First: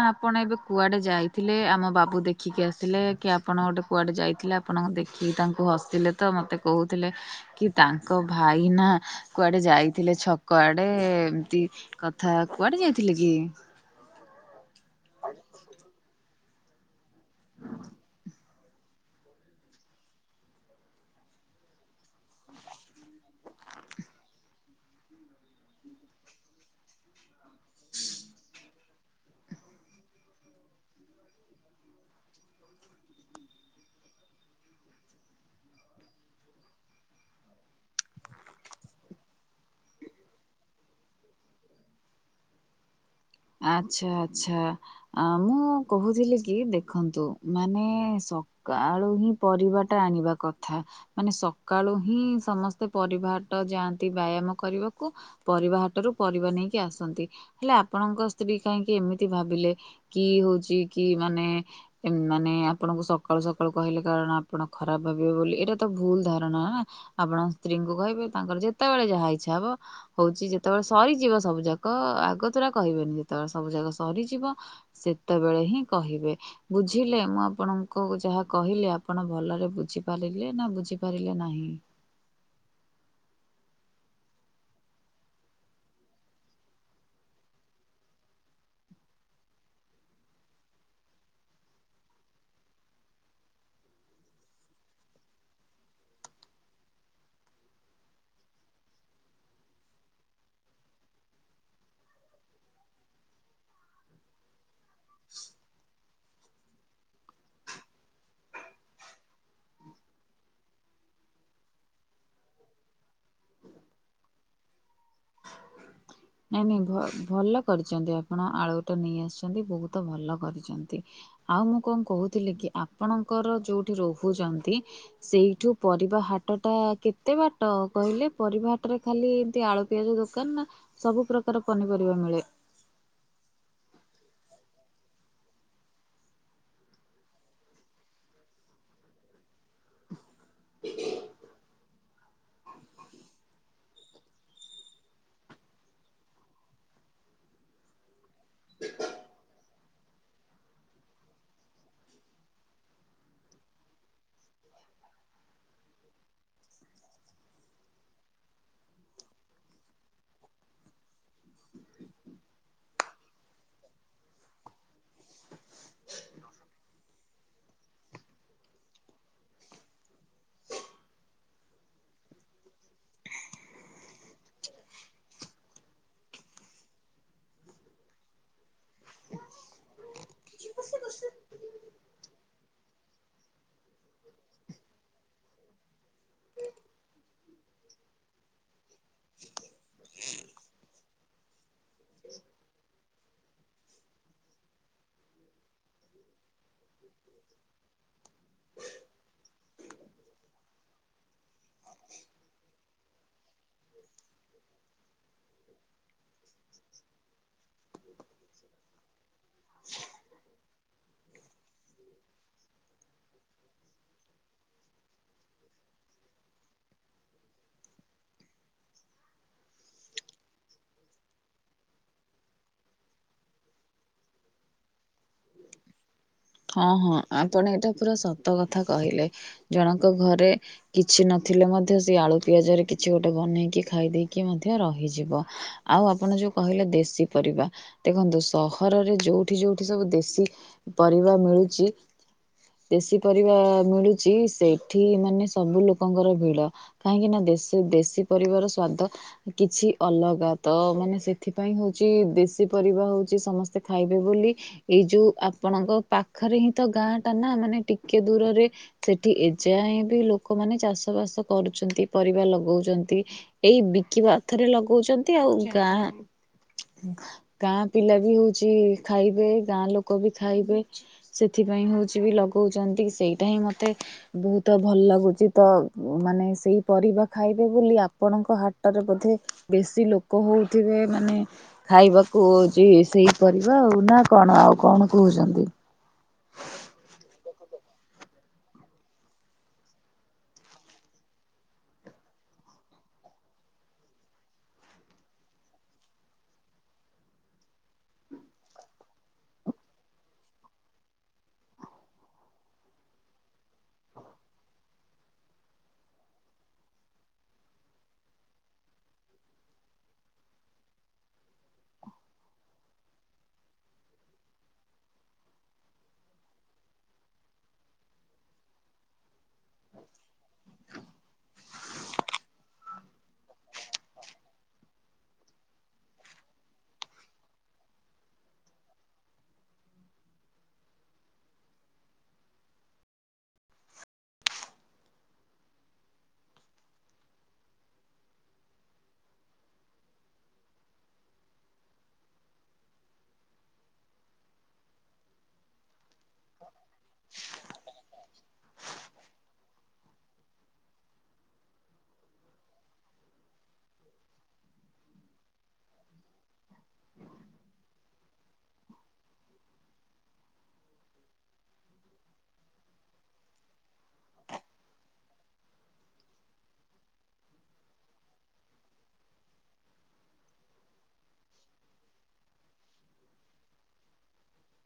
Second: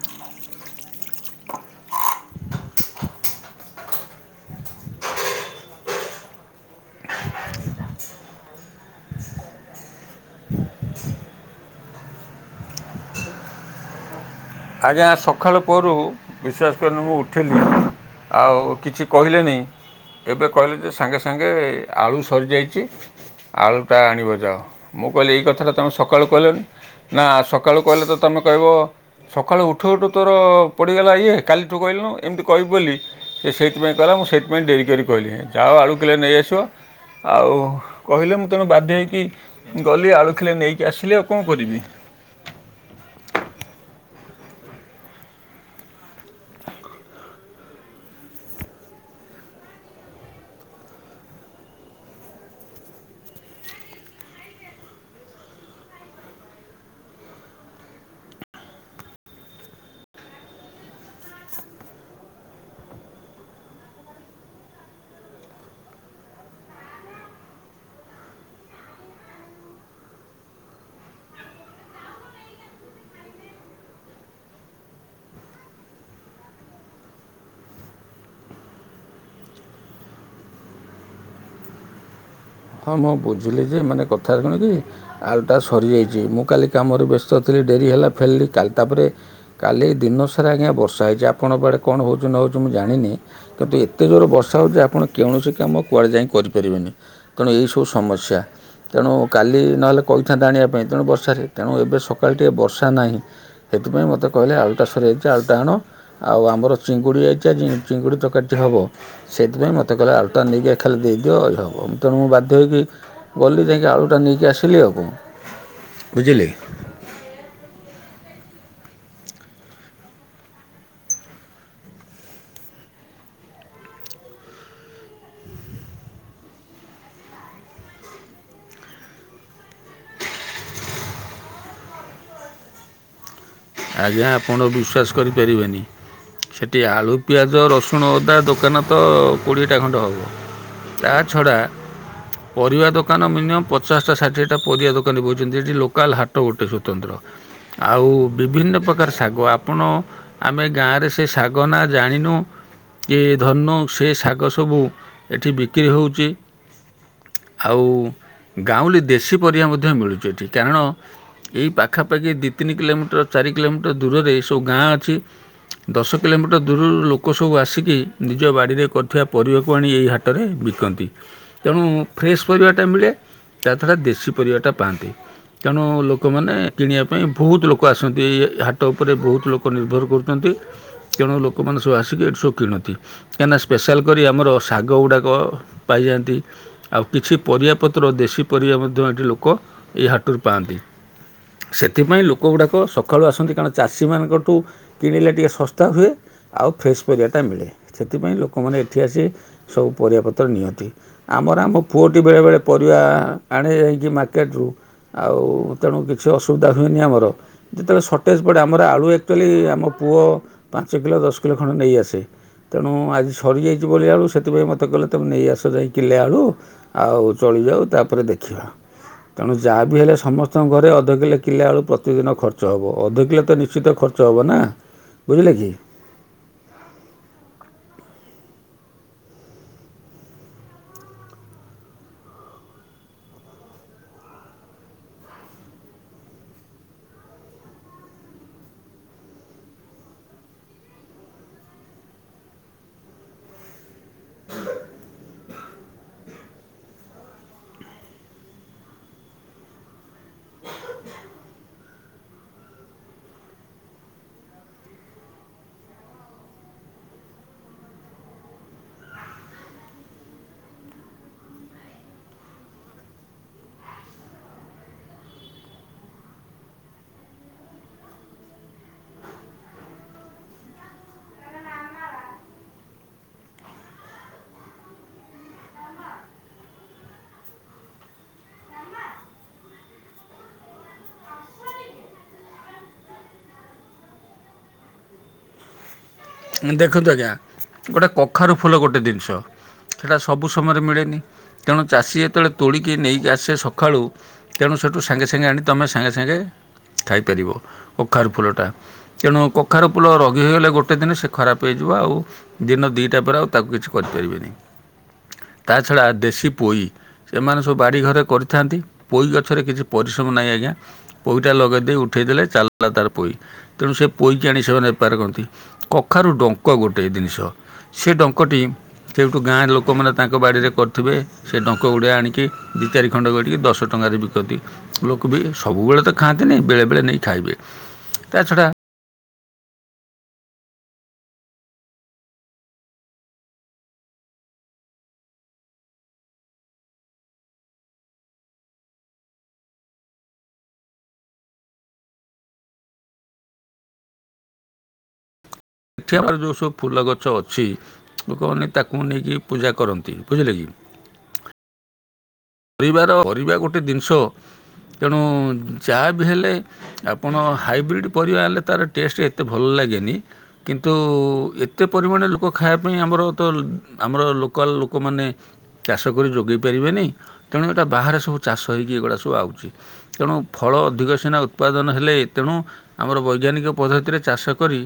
ଆପଣ ଏବେ କୁଆଡେ ଯାଇ ଥିଲେ ଆମ ବାବୁ ଦେଖିକି ଆସିଲେ କି ଆପଣ ଗୋଟେ କୁଆଡ଼େ ଯାଇଥିଲେ ଆପଣ ଦେଖିକି ତାଙ୍କୁ ହସିଲେ ତ ମୋତେ। କହୁଥିଲେ କି, ତାଙ୍କ ଭାଇ ନା। କୁଆଡେ ଯାଇଥିଲେ ଛକ ଆଡେ, ଏମତି କଥା କୁଆଡେ ଯାଇଥିଲେ କି? ଆଜ୍ଞା! ସଖାଳୁ ପହରୁ। ବିଶ୍ୱାସ କରିନି ମୁଁ ଉଠିଲି, ଆଉ କିଛି କହିଲେନି। ଏବେ କହିଲେ ଯେ ସାଙ୍ଗେ ସାଙ୍ଗେ ଆଳୁ ସରିଯାଇଛି। ଆଳୁଟା ଆଣିବ ଯାଅ, ମୁଁ କହିଲି ଏଇ କଥାଟା ତମେ ସକାଳୁ କହିଲନି ନା ସକା କାଳୁ କହିଲେ ତ ତମେ କହିବ। ସକାଳୁ ଉଠୁ ଉଠୁ ତୋର ପଡ଼ିଗଲା ଇଏ, କାଲିଠୁ କହିଲୁନୁ ଏମିତି କହିବି ବୋଲି। ସେ ସେଇଥିପାଇଁ କହିଲା ମୁଁ ସେଇଥିପାଇଁ ଡେରି କରି କହିଲି ଯାଅ ଆଳୁ କିଲେ ନେଇଆସିବ। ଆଉ କହିଲେ, ମୁଁ ତେଣୁ ବାଧ୍ୟ ହେଇକି। ଗଲି ଆଳୁକିଲେ ନେଇକି ଆସିଲି, ଆଉ କଣ କରିବି। ଆଛା ଆଛା। ଆ ମୁଁ କହୁଥିଲି କି ଦେଖନ୍ତୁ ମାନେ ସ କାଳୁ ହିଁ ପରିବାଟା ଆଣିବା କଥା। ମାନେ ସକାଳୁ ହିଁ ସମସ୍ତେ ପରିବା ହାଟ ଯାଆନ୍ତି ବ୍ୟାୟାମ କରିବାକୁ। ପରିବା ହାଟରୁ ପରିବା ନେଇକି ଆସନ୍ତି ହେଲା। ଆପଣଙ୍କ ସ୍ତ୍ରୀ କାହିଁକି ଏମିତି ଭାବିଲେ କି ହଉଛି କି ମାନେ। ମାନେ ଆପଣଙ୍କୁ ସକାଳୁ ସକାଳୁ କହିଲେ, କାରଣ ଆପଣ ଖରାପ ଭାବିବେ ବୋଲି ଏଇଟା ତ ଭୁଲ ଧାରଣା ନା। ଆପଣ ସ୍ତ୍ରୀଙ୍କୁ କହିବେ, ତାଙ୍କର ଯେତେବେଳେ ଯାହା ଇଚ୍ଛା ହବ। ହଉଛି ଯେତେବେଳେ ସରିଯିବ ସବୁ ଯାକ ଆଗତୁରା କହିବେନି, ଯେତେବେଳେ ସବୁ ଯାକ ସରିଯିବ। ସେତେବେଳେ ହିଁ କହିବେ। ବୁଝିଲେ, ମୁଁ ଆପଣଙ୍କୁ ଯାହା କହିଲି, ଆପଣ ଭଲରେ ବୁଝିପାରିଲେ ନା ବୁଝିପାରିଲେ ନାହିଁ। ହଁ, ହଁ ବୁଝିଲି ଯେ ମାନେ କଥା ରା କଣ କି? ଆଳୁଟା ସରିଯାଇଛି, ମୁଁ କାଲି କାମରେ ବ୍ୟସ୍ତ ଥିଲି ଡେରି ହେଲା ଫେରିଲି କାଲି ତା ପରେ କାଲି ଦିନସାରା ଆଜ୍ଞା ବର୍ଷା ହେଇଛି। ଆପଣଙ୍କ ଆଡ଼େ କଣ ହଉଛି ନ ହଉଛି ମୁଁ ଜାଣିନି। କିନ୍ତୁ ଏତେ ଜୋର ବର୍ଷା ହେଉଚି ଯେ ଆପଣ କୌଣସି କାମ କୁଆଡ଼େ ଯାଇ କରିପାରିବେନି। ତେଣୁ ଏଇ ସବୁ ସମସ୍ୟା। ତେଣୁ କାଲି ନହେଲେ କହିଥାନ୍ତା ଆଣିବା ପାଇଁ, ତେଣୁ ବର୍ଷାରେ ତେଣୁ ଏବେ ସକାଳ ଟିକେ ବର୍ଷା ନାହିଁ। ସେଥିପାଇଁ ମୋତେ କହିଲେ ଆଳୁ ଟା ସରିଯାଇଛି ଆଳୁ ଟା ଆଣ। ଆଉ ଆମର ଚିଙ୍ଗୁଡ଼ି ଆଇଚି ଆଜି ଚିଙ୍ଗୁଡ଼ି ତରକାରୀଟେ ହବ। ସେଥିପାଇଁ ମତେ କହିଲା ଆଳୁ ଟା ନେଇକି ଏ ଖାଲି ଦେଇଦିଅ ଜା ହବ। ତେଣୁ ମୁଁ ବାଧ୍ୟ ହେଇକି ଗଲି ଯାଇକି ଆଳୁଟା ନେଇକି ଆସିଲି ଆଉ କଣ ବୁଝିଲେ। ନାଇ ଭ ଭଲ କରିଛନ୍ତି ଆପଣ ଆଳୁଟା ନେଇ ଆସିଛନ୍ତି ବହୁତ ଭଲ କରିଛନ୍ତି। ଆଉ ମୁଁ କଣ କହୁଥିଲି କି ଆପଣଙ୍କର ଯୋଉଠି ରହୁଛନ୍ତି। ସେଇଠୁ ପରିବା ହାଟ ଟା କେତେ ବାଟ କହିଲେ, ପରିବା ହାଟରେ ଖାଲି ଏମତି ଆଳୁ ପିଆଜ ଦୋକାନ ନା ସବୁ ପ୍ରକାର ପନିପରିବା ମିଳେ। ଆଜ୍ଞା ଆପଣ ବିଶ୍ୱାସ କରିପାରିବେନି। ସେଠି ଆଳୁ ପିଆଜ ରସୁଣ ଅଦା ଦୋକାନ ତ କୋଡ଼ିଏଟା ଖଣ୍ଡେ ହବ। ତା ଛଡ଼ା ପରିବା ଦୋକାନ ମିନିମମ୍ ପ ପଚାସଟା ଷାଠିଏଟା ପରିବା ଦୋକାନୀ ବଉଛନ୍ତି ଏଠି ଲୋକାଲ୍ ହାଟ ଗୋଟେ ସ୍ୱତନ୍ତ୍ର। ଆଉ ବିଭିନ୍ନ ପ୍ରକାର ଶାଗ, ଆପଣ ଆମେ ଗାଁରେ ସେ ଶାଗ ନା ଜାଣିନୁ କି ଧରିନିଉ ସେ ଶାଗ ସବୁ ଏଠି ବିକ୍ରି ହଉଛି। ଆଉ ଗାଉଁଲି ଦେଶୀ ପରିବା ମଧ୍ୟ ମିଳୁଛି ଏଠି, କାରଣ ଏଇ ପାଖାପାଖି ଦି ତିନି କିଲୋମିଟର ଚାରି କିଲୋମିଟର ଦୂରରେ ଏ ସବୁ ଗାଁ ଅଛି। ଦଶ କିଲୋମିଟର ଦୂରରୁ ଲୋକ ସବୁ ଆସିକି, ନିଜ ବାଡ଼ିରେ କରୁଥିବା ପରିବାକୁ ଆଣି ଏହି ହା ହାଟରେ ବିକନ୍ତି। ତେଣୁ ଫ୍ରେଶ୍ ପରିବାଟା ମିଳେ, ତାଛଡା ଦେଶୀ ପରିବାଟା ପାଆନ୍ତି। ତେଣୁ ଲୋକମାନେ କିଣିବା ପାଇଁ ବହୁତ ଲୋକ ଆସ ଛନ୍ତି ଏ ହାଟ ଉପରେ ବହୁତ ଲୋକ ନିର୍ଭର କରୁଛନ୍ତି। ତେଣୁ ଲୋକମାନେ ସବୁ ଆସିକି ଏଠି ସବୁ କିଣନ୍ତି। କାହିଁକିନା ସ୍ପେଶାଲ୍ କରି ଆମର ଶାଗ ଗୁଡ଼ାକ ପାଇଯାଆନ୍ତି। ଆଉ କିଛି ପରିବା ପତ୍ର ଦେଶୀ ପରିବା ମଧ୍ୟ ଏଠି ଲୋକ ଏଇ ହାଟରୁ ପାଆନ୍ତି। ସେଥିପାଇ ଲୋକ ଗୁଡ଼ା କ ଲୋକ ସକାଳୁ ଆସନ୍ତି କାରଣ ଚାଷୀମାନଙ୍କଠୁ କିଣିଲେ ଟିକିେ ଶସ୍ତା ହୁଏ। ଆଉ ଫ୍ରେଶ ପରିବାଟା ମିଳେ, ସେଥିପାଇଁ ଲୋକମାନେ ଏଠି ଆସି ସବୁ ପରିବାପତ୍ର ନିଅନ୍ତି। ଆମର ଆମ ପୁଅଟି ବେଳେବେଳେ ପରିବା ଆଣେ ଯାଇକି ମାର୍କେଟରୁୁ। ଆଉ ତେଣୁ କିଛି ଅସୁବିଧା ହୁଏନି ଆମର। ଯେତେବେଳେ ସଟେଜ୍ ପଡ଼େ, ଆମର ଆଳୁ ଆକ୍ଚୁଆଲି ଆମ ପୁଅ ପାଞ୍ଚ କିଲୋ ଦଶ କିଲୋ ଖଣ୍ଡେ ନେଇଆସେ। ତେଣୁ ଆଜି ସରିଯାଇଚି ବୋଲି ଆଳୁ ସେଥିପାଇଁ ମୋତେ କହିଲେ ତୁମେ ନେଇ ଆସ ଯାଇ କିଲେ ଆଳୁ। ଆଉ ଚଳିଯାଉ ତାପରେ ଦେଖିବା। ତେଣୁ ଯାହା ବିି ହେଲେ ସମସ୍ତଙ୍କ ଘରେ ଅଧ କିଲୋ କିଲେ ଆଳୁ ପ୍ରତିଦିନ ଖର୍ ଚ ହବ ଅଧ କିଲେ ତ ନିଶ୍ଚିତ ଖର୍ଚ୍ଚ ହବ ନା ବୁଝିଲେ କି। ହଁ ହଁ ଆପଣ ଏଇଟା ପୁରା ସତ କଥା କହିଲେ ଜଣଙ୍କ ଘରେ କିଛି ନଥିଲେ ମଧ୍ୟ ସେ ଆଳୁ ପିଆଜରେ କିଛି ଗୋଟେ ବନେଇକି ଖାଇ ଦେଇକି ମଧ୍ୟ ରହିଯିବ। ଆଉ ଆପଣ ଯୋଉ କହିଲେ ଦେଶୀ ପରିବା ଦେଖନ୍ତୁ ସହରରେ ଯୋଉଠି ଯୋଉଠି ସବୁ ଦେ ଶୀ ପରିବା ମିଳୁଚି ଦେଶୀ ପରିବା ମିଳୁଚି ସେଇଠି ମାନେ ସବୁ ଲୋକଙ୍କର ଭିଡ଼। କାହିଁକି ନା ଦେଶୀ ଦେଶୀ ପରିବାର ସ୍ଵାଦ କିଛି ଅଲଗା ତ ମାନେ ସେଥିପାଇଁ ହଉଚି ଦେଶୀ ପରିବା ହଉଚି ସମସ୍ ସେ ଖାଇବେ ବୋଲି ଏଇ ଯୋଉ ଆପଣଙ୍କ ପାଖରେ ହିଁ ତ ଗାଁ ଟା ନା ମାନେ ଟିକେ ଦୂରରେ ସେଠି ଏ ଯାଏଁ ବି ଲୋକମାନେ ଚାଷ ବାସ କରୁଛନ୍ତି। ପରିବା ଲଗଉଚନ୍ତି। ଏଇ ବିକିବା ଅର୍ଥରେ ଲଗଉଚନ୍ତି। ଆଉ ଗାଁ ଗାଁ ପିଲା ବି ହଉଚି ଖାଇବେ। ଗାଁ ଲୋକ ବି ଖାଇବେ। ସେଥିପାଇଁ ହଉଚି ବି ଲଗଉଚନ୍ତି। ସେଇଟା ହିଁ ମୋତେ ବହୁତ ଭଲ ଲାଗୁଚି ତ ମାନେ ସେଇ ପରିବା ଖାଇବେ ବୋଲି ଆପଣଙ୍କ ହା ଟରେ ବୋଧେ ବେଶୀ ଲୋକ ହଉଥିବେ ମାନେ ଖାଇବାକୁ ହଉଚି ସେଇ ପରିବା ଆଉ ନା କଣ ଆଉ କଣ କହୁଛନ୍ତି? ଦେଖନ୍ତୁ ଆଜ୍ଞା ଗୋଟେ କଖାରୁ ଫୁଲ ଗୋଟେ ଦିନିଷ ସେଟା ସବୁ ସମୟରେ ମିଳେନି। ତେଣୁ ଚାଷୀ ଯେତେବେଳେ ତୋଳିକି ନେଇକି ଆସେ ସଖାଳୁ। ତେଣୁ ସେଠୁ ସାଙ୍ଗେ ସାଙ୍ଗେ ଆଣି ତୋମେ ସାଙ୍ଗେ ସାଙ୍ଗେ ଖାଇପାରିବ କଖାରୁ ଫୁଲଟା। ତେଣୁ କଖାରୁ ଫୁଲ ରଗି ହେଇଗଲେ ଗୋଟେ ଦିନ ସେ ଖରାପ ହେଇଯିବ ଆଉ ଦିନ ଦିଟା ପରେ ଆଉ ତାକୁ କିଛି କରିପାରିବେନି। ତା ଛଡ଼ା ଦେଶୀ ପୋଇ ସେମାନେ ସବୁ ବାଡ଼ି ଘରେ କରିଥାନ୍ତି। ପୋଇ ଗଛରେ କିଛି ପରିଶ୍ରମ ନାହିଁ ଆଜ୍ଞା। ପୋଇଟା ଲଗେଇ ଦେଇ ଉଠେଇଦେଲେ ଚାଲିଲା ତାର ପୋଇ। ତେଣୁ ସେ ପୋଇକି ଆଣି ସେମାନେ ବେପାର କରନ୍ତି। କଖାରୁ ଡଙ୍କ ଗୋଟଏ ଜିନିଷ। ସେ ଡଙ୍କଟି ସେଇଠୁ ଗାଁ ଲୋକମାନେ ତାଙ୍କ ବାଡ଼ିରେ କରିଥିବେ। ସେ ଡଙ୍କ ଗୁଡେ ଆଣିକି ଦି ଚାରି ଖଣ୍ଡ କରିକି ଦଶ ଟଙ୍କାରେ ବିକନ୍ତି। ଲୋକ ବି ସବୁବେଳେ ତ ଖାଆନ୍ତିନି ବେଳେ ବେଳେ ନେଇ ଖାଇବେ। ତା ଛଡା ଏଠି ଆମର ଯୋଉ ସବୁ ଫୁଲ ଗଛ ଅଛି ଲୋକମାନେ ତାକୁ ନେଇକି ପୂଜା କରନ୍ତି ବୁଝିଲେ କି। ପରିବାର ପରିବା ଗୋଟେ ଦିନିଷ ତେଣୁ ଯାହା ବି ହେଲେ ଆପଣ ହାଇବ୍ରିଡ଼୍ ପରିବା ଆଣିଲେ ତାର ଟେଷ୍ଟ ଏତେ ଭଲ ଲାଗେନି। କିନ୍ତୁ ଏତେ ପରିମାଣ ଲୋକ ଖାଇବା ପାଇଁ ଆମର ତ ଆମର ଲୋକାଲ୍ ଲୋକମାନେ ଚାଷ କରି ଯୋଗେଇ ପାରିବେନି। ତେଣୁ ଏଟା ବାହାରେ ସବୁ ଚାଷ ହେଇକି ଏଗୁଡ଼ା ସବୁ ଆଉଚି। ତେଣୁ ଫଳ ଅଧିକ ସିନା ଉତ୍ପାଦନ ହେଲେ, ତେଣୁ ଆମର ବୈଜ୍ଞାନିକ ପଦ୍ଧତିରେ ଚାଷ କରି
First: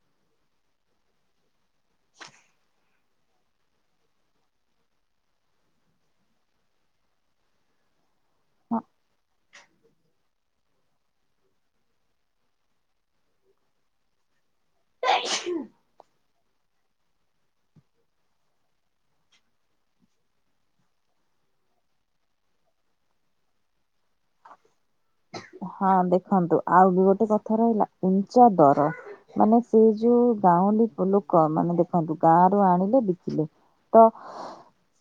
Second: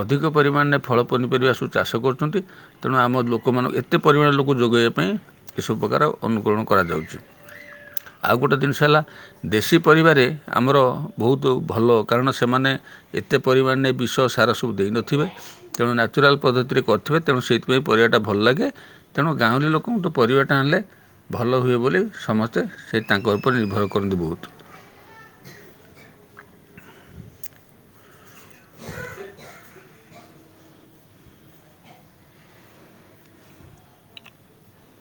ଅଧିକ ପରିମାଣରେ ଫଳ ପନିପରିବା ସୁ ଚାଷ କରୁଛନ୍ତି ତେଣୁ ଆମ ଲୋ ଲୋକମାନଙ୍କୁ ଏତେ ପରିମାଣରେ ଲୋକ ଯୋଗେଇବା ପାଇଁ ଏସବୁ ପ୍ରକାର ଅନୁକରଣ କରାଯାଉଛି। ଆଉ ଗୋଟେ ଦେନିଷ ହଁ ହେଲା ଦେଶୀ ପରିବାରେ ଆମର ବହୁତ ଭଲ କାରଣ ସେମାନେ ଏତେ ପରିମାଣରେ ବିଷ ସାର ସ ସବୁ ଦେଇନଥିବେ ତେଣୁ ନ୍ୟାଚୁରାଲ୍ ପଦ୍ଧତିରେ କର ଥିବେ ତେଣୁ ସେଇଥିପାଇଁ ପରିବାଟା ଭଲ ଲାଗେ। ତେଣୁ ଗାଉଁଲି ଲୋକଙ୍କୁଠୁ ପରିବାଟା ଆଣିଲେ ଭଲ ହୁଏ ବୋଲି ସମସ୍ତେ ସେ ତାଙ୍କ ଉପ ଉପରେ ନିର୍ଭର କରନ୍ତି ବହୁତ। ହଁ ଦେଖନ୍ତୁ ଆଉ ବି ଗୋଟେ କଥା ରହିଲା ଉଞ୍ଚା ଦର ମାନେ ସେ ଯୋଉ ଗାଉଁଲି ଲୋକ ମାନେ ଦେଖନ୍ତୁ ଗାଁ ରୁ ଆଣିଲେ ବିକିଲେ। ତ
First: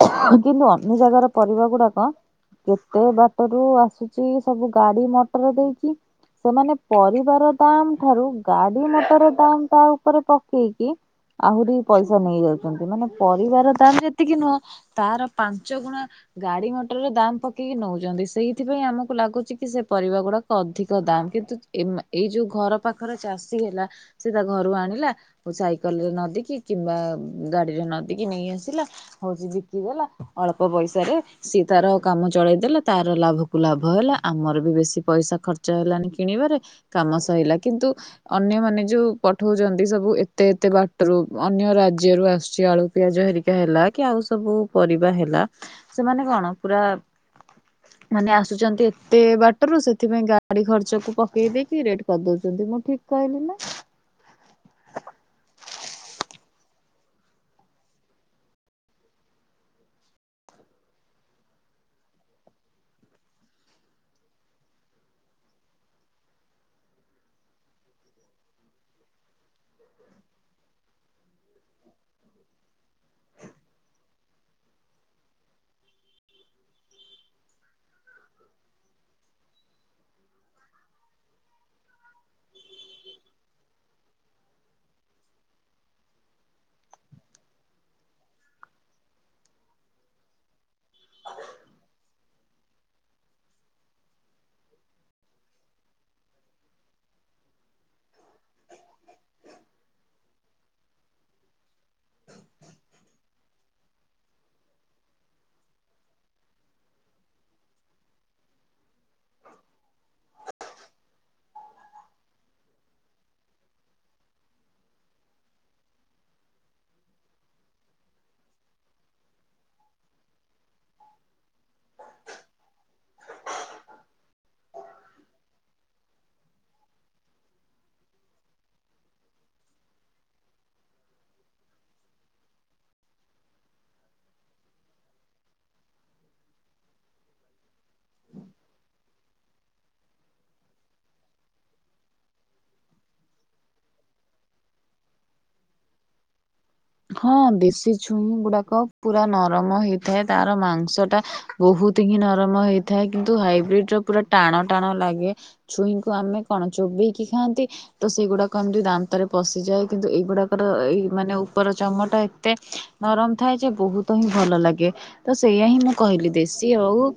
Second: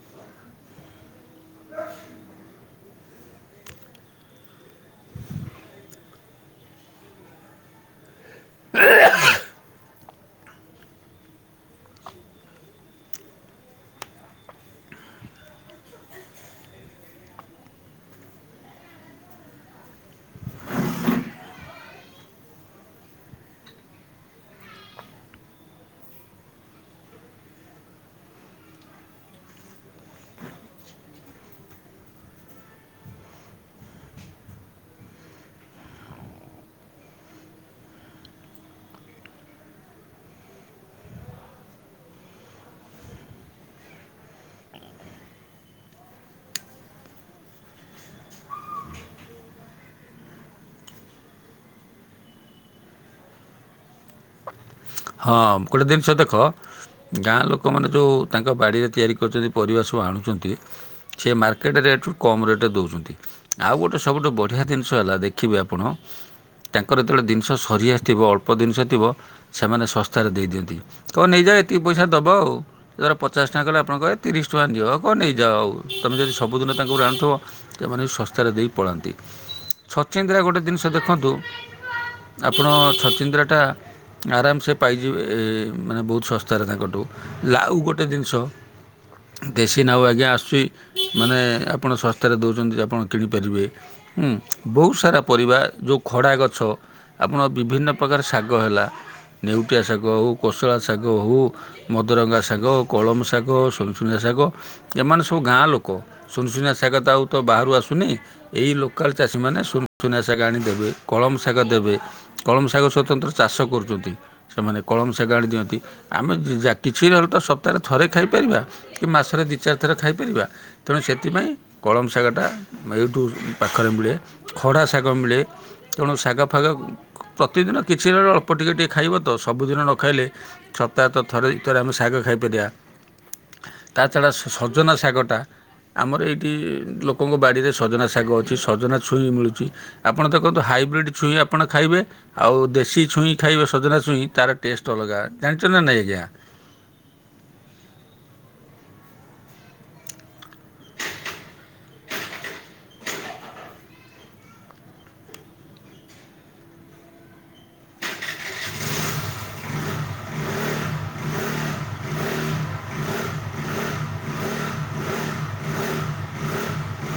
କିନ୍ତୁ ଅନ୍ୟ ଜାଗାର ପରିବା ଗୁଡାକ କେତେ ବାଟ ରୁ ଆସୁ ଚି, ସବୁ ଗାଡି ମଟର ଦେଇକି ସେମାନେ ପରିବାର ଦାମ ଠାରୁ ଗାଡି ମଟର ଦାମ୍ ତା ଉପରେ ପକେଇକି ଆହୁରି ପଇସା ନେଇଯାଉଛନ୍ତି। ମାନେ ପରିବାର ଦାମ ଯେତିକି ନୁହଁ। ତାର ପାଞ୍ଚ ଗୁଣା ଗାଡି ମଟରରେ ଦାମ ପକେଇକି ନଉଛନ୍ତି। ସେଇଥିପାଇଁ ଆମ କୁଲାଗୁଛି କି ସେ ପରିବା ଗୁଡାକ ଅଧିକ ଦାମ୍। କିନ୍ତୁ ଏଇ ମା ଏଇ ଯୋଉ ଘର ପାଖରେ ଚାଷୀ ହେଲା ସେ ତା ଘରୁ ଆଣିଲା। ସାଇକଲରେ ନଦିକି କିମ୍ବା ଗାଡିରେ ନଦିକି ନେଇ ଆସିଲା। ହଉଛି ବିକିଦେଲା ଅଳ୍ପ ପଇସାରେ ସିଏ ତାର କାମ ଚଳେଇ ଦେଲା। ତାର ଲାଭକୁ ଲାଭ ଭ ହେଲା ଆମର ବି ବେଶୀ ପଇସା ଖର୍ଚ୍ଚ ହେଲାନି କିଣିବାରେ କାମ ସଇଲା। କିନ୍ତୁ ଅନ୍ୟମାନେ ଯୋଉ ପଠଉଛନ୍ତି ସବୁ ଏତେ ଏତେ ବାଟରୁ ଅନ୍ୟ ରାଜ୍ୟ ରୁ ଆସୁଛି ଆଳୁ। ପିଆଜ ହେରିକା ହେଲା କି ଆଉ ସବୁ ପରିବା ହେଲା ସେମାନେ କଣ ପୁରା ମାନେ ଆସୁଛନ୍ତି ଏତେ ବାଟରୁ ସେଥିପାଇଁ ଗାଡି ଖର୍ଚ୍ଚକୁ ପକାଇ ଦେଇକି ରେଟ୍ କରିଦେଉଛନ୍ତି। ମୁଁ ଠିକ୍ କହିଲି ନା। ହଁ ଗୋଟେ ଜିନିଷ ଦେଖ। ଗାଁ ଲୋକମାନେ ଯୋଉ ତାଙ୍କ ବାଡିରେ ତିଆରି କରୁଛନ୍ତି। ପରିବା ସବୁ ଆଣୁଛନ୍ତି। ସେ ମାର୍କେଟ୍ ରେଟେ ରୁ କମ୍ ରେଟେ ରେ ଦେଉଛନ୍ତି। ଆଉ ଗୋଟେ ସବୁଠୁ ବଢିଆ ଜିନିଷ ହେଲା ଦେଖିବେ ଆପଣ। ତାଙ୍କର ଯେତେବେଳେ ଜିନିଷ ସରିଆସିଥିବ ଅଳ୍ପ ଜିନିଷ ଥିବ। ସେମାନେ ଶସ୍ତାରେ ଦେଇଦିଅନ୍ତି। କଣ ନେଇଯାଅ ଏତିକି ପଇସା ଦେବ ଆଉ। ଧର ପଚାଶ ଟଙ୍କା କଲେ ଆପଣ କହିବେ ତିରିଶ ଟଙ୍କା ଦିଅ। କହିବ ନେଇଯାଅ ତମେ ଯଦି ସବୁଦିନ ତାଙ୍କୁ ଆଣୁଥିବ। ସେମାନେ ବି ଶସ୍ତାରେ ଦେଇ ପଳାନ୍ତି। ଛଚିନ୍ଦ୍ର ଗୋଟେ ଜିନିଷ ଦେଖନ୍ତୁ। ଆପଣ ଛଚିନ୍ଦ୍ରଟା ଆରାମ୍ସେ ପାଇଯିବେ ମାନେ ବହୁତ ଶସ୍ତାରେ ତାଙ୍କଠୁ। ଲାଉ ଗୋଟେ ଜିନଷ ଦେଶୀ ନାଉ ଆଜ୍ଞା ଆସୁଛି। ମାନେ ଆପଣ ଶସ୍ତାରେ ଦୋଉଛନ୍ତି ଆପଣ କିଣିପାରିବେ। ହୁଁ ବହୁତ ସାରା ପରିବା ଯୋଉ ଖଡା ଗଛ ଆପଣ ବିଭିନ୍ନ ପ୍ରକାର ଶାଗ ହେଲା। ନେଉଟିଆ ଶାଗ ହୋଉ କୋଷଳା ଶାଗ ହୋଉ ମଦରଙ୍ଗା ଶାଗ କଳମ ଶାଗ ସୁନସୁନିଆ ଶାଗ ଏମାନେ ସବୁ ଗାଁ ଲୋକ। ସୁନସୁନିଆ ସାଗ ତ ଆଉ ତ ବାହାରୁ ଆସୁନି। ଏଇ ଲୋକାଲ ଚାଷୀମାନେ ସୁନସୁନିଆ ଶାଗ ଆଣିଦେବେ। କଳମ ଶାଗ ଦେବେ। କଳମ ସାଗ ସ୍ୱତନ୍ତ୍ର ଚାଷ କରୁ ଛନ୍ତି ସେମାନେ କଳମ ସାଗ ଆଣି ଦିଅନ୍ତି। ଆମେ ଯିଜା କିଛି ରହୁ ତ ସପ୍ତାହରେ ଥରେ ଖାଇପାରିବା। କି ମାସରେ ଦି ଚାରି ଥର ଖାଇପାରିବା। ତେଣୁ ସେଥିପାଇଁ କଳମ ଶାଗଟା ଏଇଠୁ ପାଖରେ ମିଳେ। ଖଡା ଶାଗ ମିଳେ। ତେଣୁ ଶାଗ ଫାଗ ପ୍ରତିଦିନ କିଛି ଅ ଏପଟ ଟିକେ ଟିକେ ଖାଇବ ତ। ସବୁଦିନ ନ ଖାଇଲେ ସପ୍ତାହତ ଥରେ ଦି ଥରେ ଆମେ ଶାଗ ଖାଇପାରିବା। ତା ଛଡା ସ-ସ-ସଜନା ଶାଗଟା ଆମର ଏଠି ଲୋକ୍ କଙ୍କ ବାଡିରେ ସଜନା ଶାଗ ଅଛି। ସଜନା ଛୁଇଁ ମିଳୁଛି। ଆପଣ ଦେଖନ୍ତୁ ହାଇବ୍ରିଡ୍ ଛୁଇଁ ଆପଣ ଖାଇବେ। ଆଉ ଦେଶୀ ଛୁଇଁ ଖାଇବ ସଜନା ଛୁଇଁ ତାର ଟେଷ୍ଟ୍ ଅଲଗା। ଜାଣିଛନ୍ତି ନା ନାଇଁ ଆଜ୍ଞା? ହଁ ଦେଶୀ ଛୁଇଁ ଗୁଡାକ ପୁରା ନରମ ହେଇଥାଏ। ତାର ମାଂସ ଟା ବହୁତ ହିଁ ନରମ ହେଇଥାଏ। କିନ୍ତୁ ହାଇବ୍ରିଡ୍ ର ପୁରା ଟାଣ ଟାଣ ଲାଗେ। ଛୁଇଁଙ୍କୁ ଆମେ କଣ ଚୋବେଇକି ଖାଆନ୍ତି। ତ ସେଇ ଗୁଡାକ ଏମିତି ଦାନ୍ତରେ ପଶିଯାଏ। କିନ୍ତୁ ଏଇ ଗୁଡାକ ର ଏଇ ମାନେ ଉପର ଚମଟା ଏତେ ନରମ ଥାଏ ଯେ ବହୁତ ହିଁ ଭଲ ଲାଗେ। ତ ସେଇଆ ହିଁ ମୁଁ କହିଲି। ଦେଶୀ ଓଉ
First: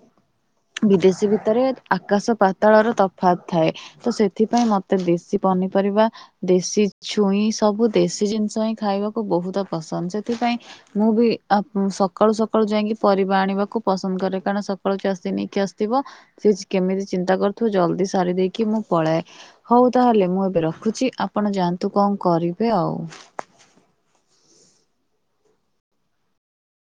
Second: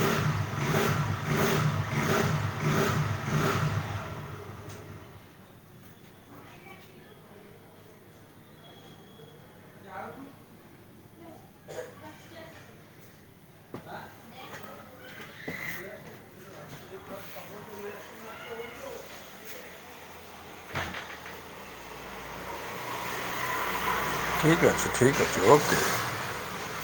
ବିଦେଶୀ ଭିତରେ ଆକାଶ ପାତାଳର ତଫାତ୍ ଥାଏ। ତ ସେଥିପାଇଁ ମତେ ଦେଶୀ ପନିପରିବା ଦେଶୀ ଛୁଇଁ ସବୁ ଦେଶୀ ଜିନିଷ ହିଁ ଖାଇବାକୁ ବହୁତ ପସନ୍ଦ। ସେଥିପାଇଁ ମୁଁ ବି ଆପ୍ ସକାଳୁ ସକାଳୁ ଯାଇକି ପରିବା ଆଣିବାକୁ ପସନ୍ଦ କରେ। କାରଣ ସକାଳୁ ଚାଷୀ ନେଇକି ଆସିଥିବ। ସିଚ୍ କେମିତି ଚିନ୍ତା କରୁଥିବୁ ଜଲ୍ ଦି ସାରି ଦେଇକି ମୁଁ ପଳାଏ। ହଉ ତାହେଲେ ମୁଁ ଏବେ ରଖୁଛି। ଆପଣ ଯାଆନ୍ତୁ କଣ କରିବେ ଆଉ। ଆଚ୍ଛା ଠିକ୍ ଅଛି ଓକେ।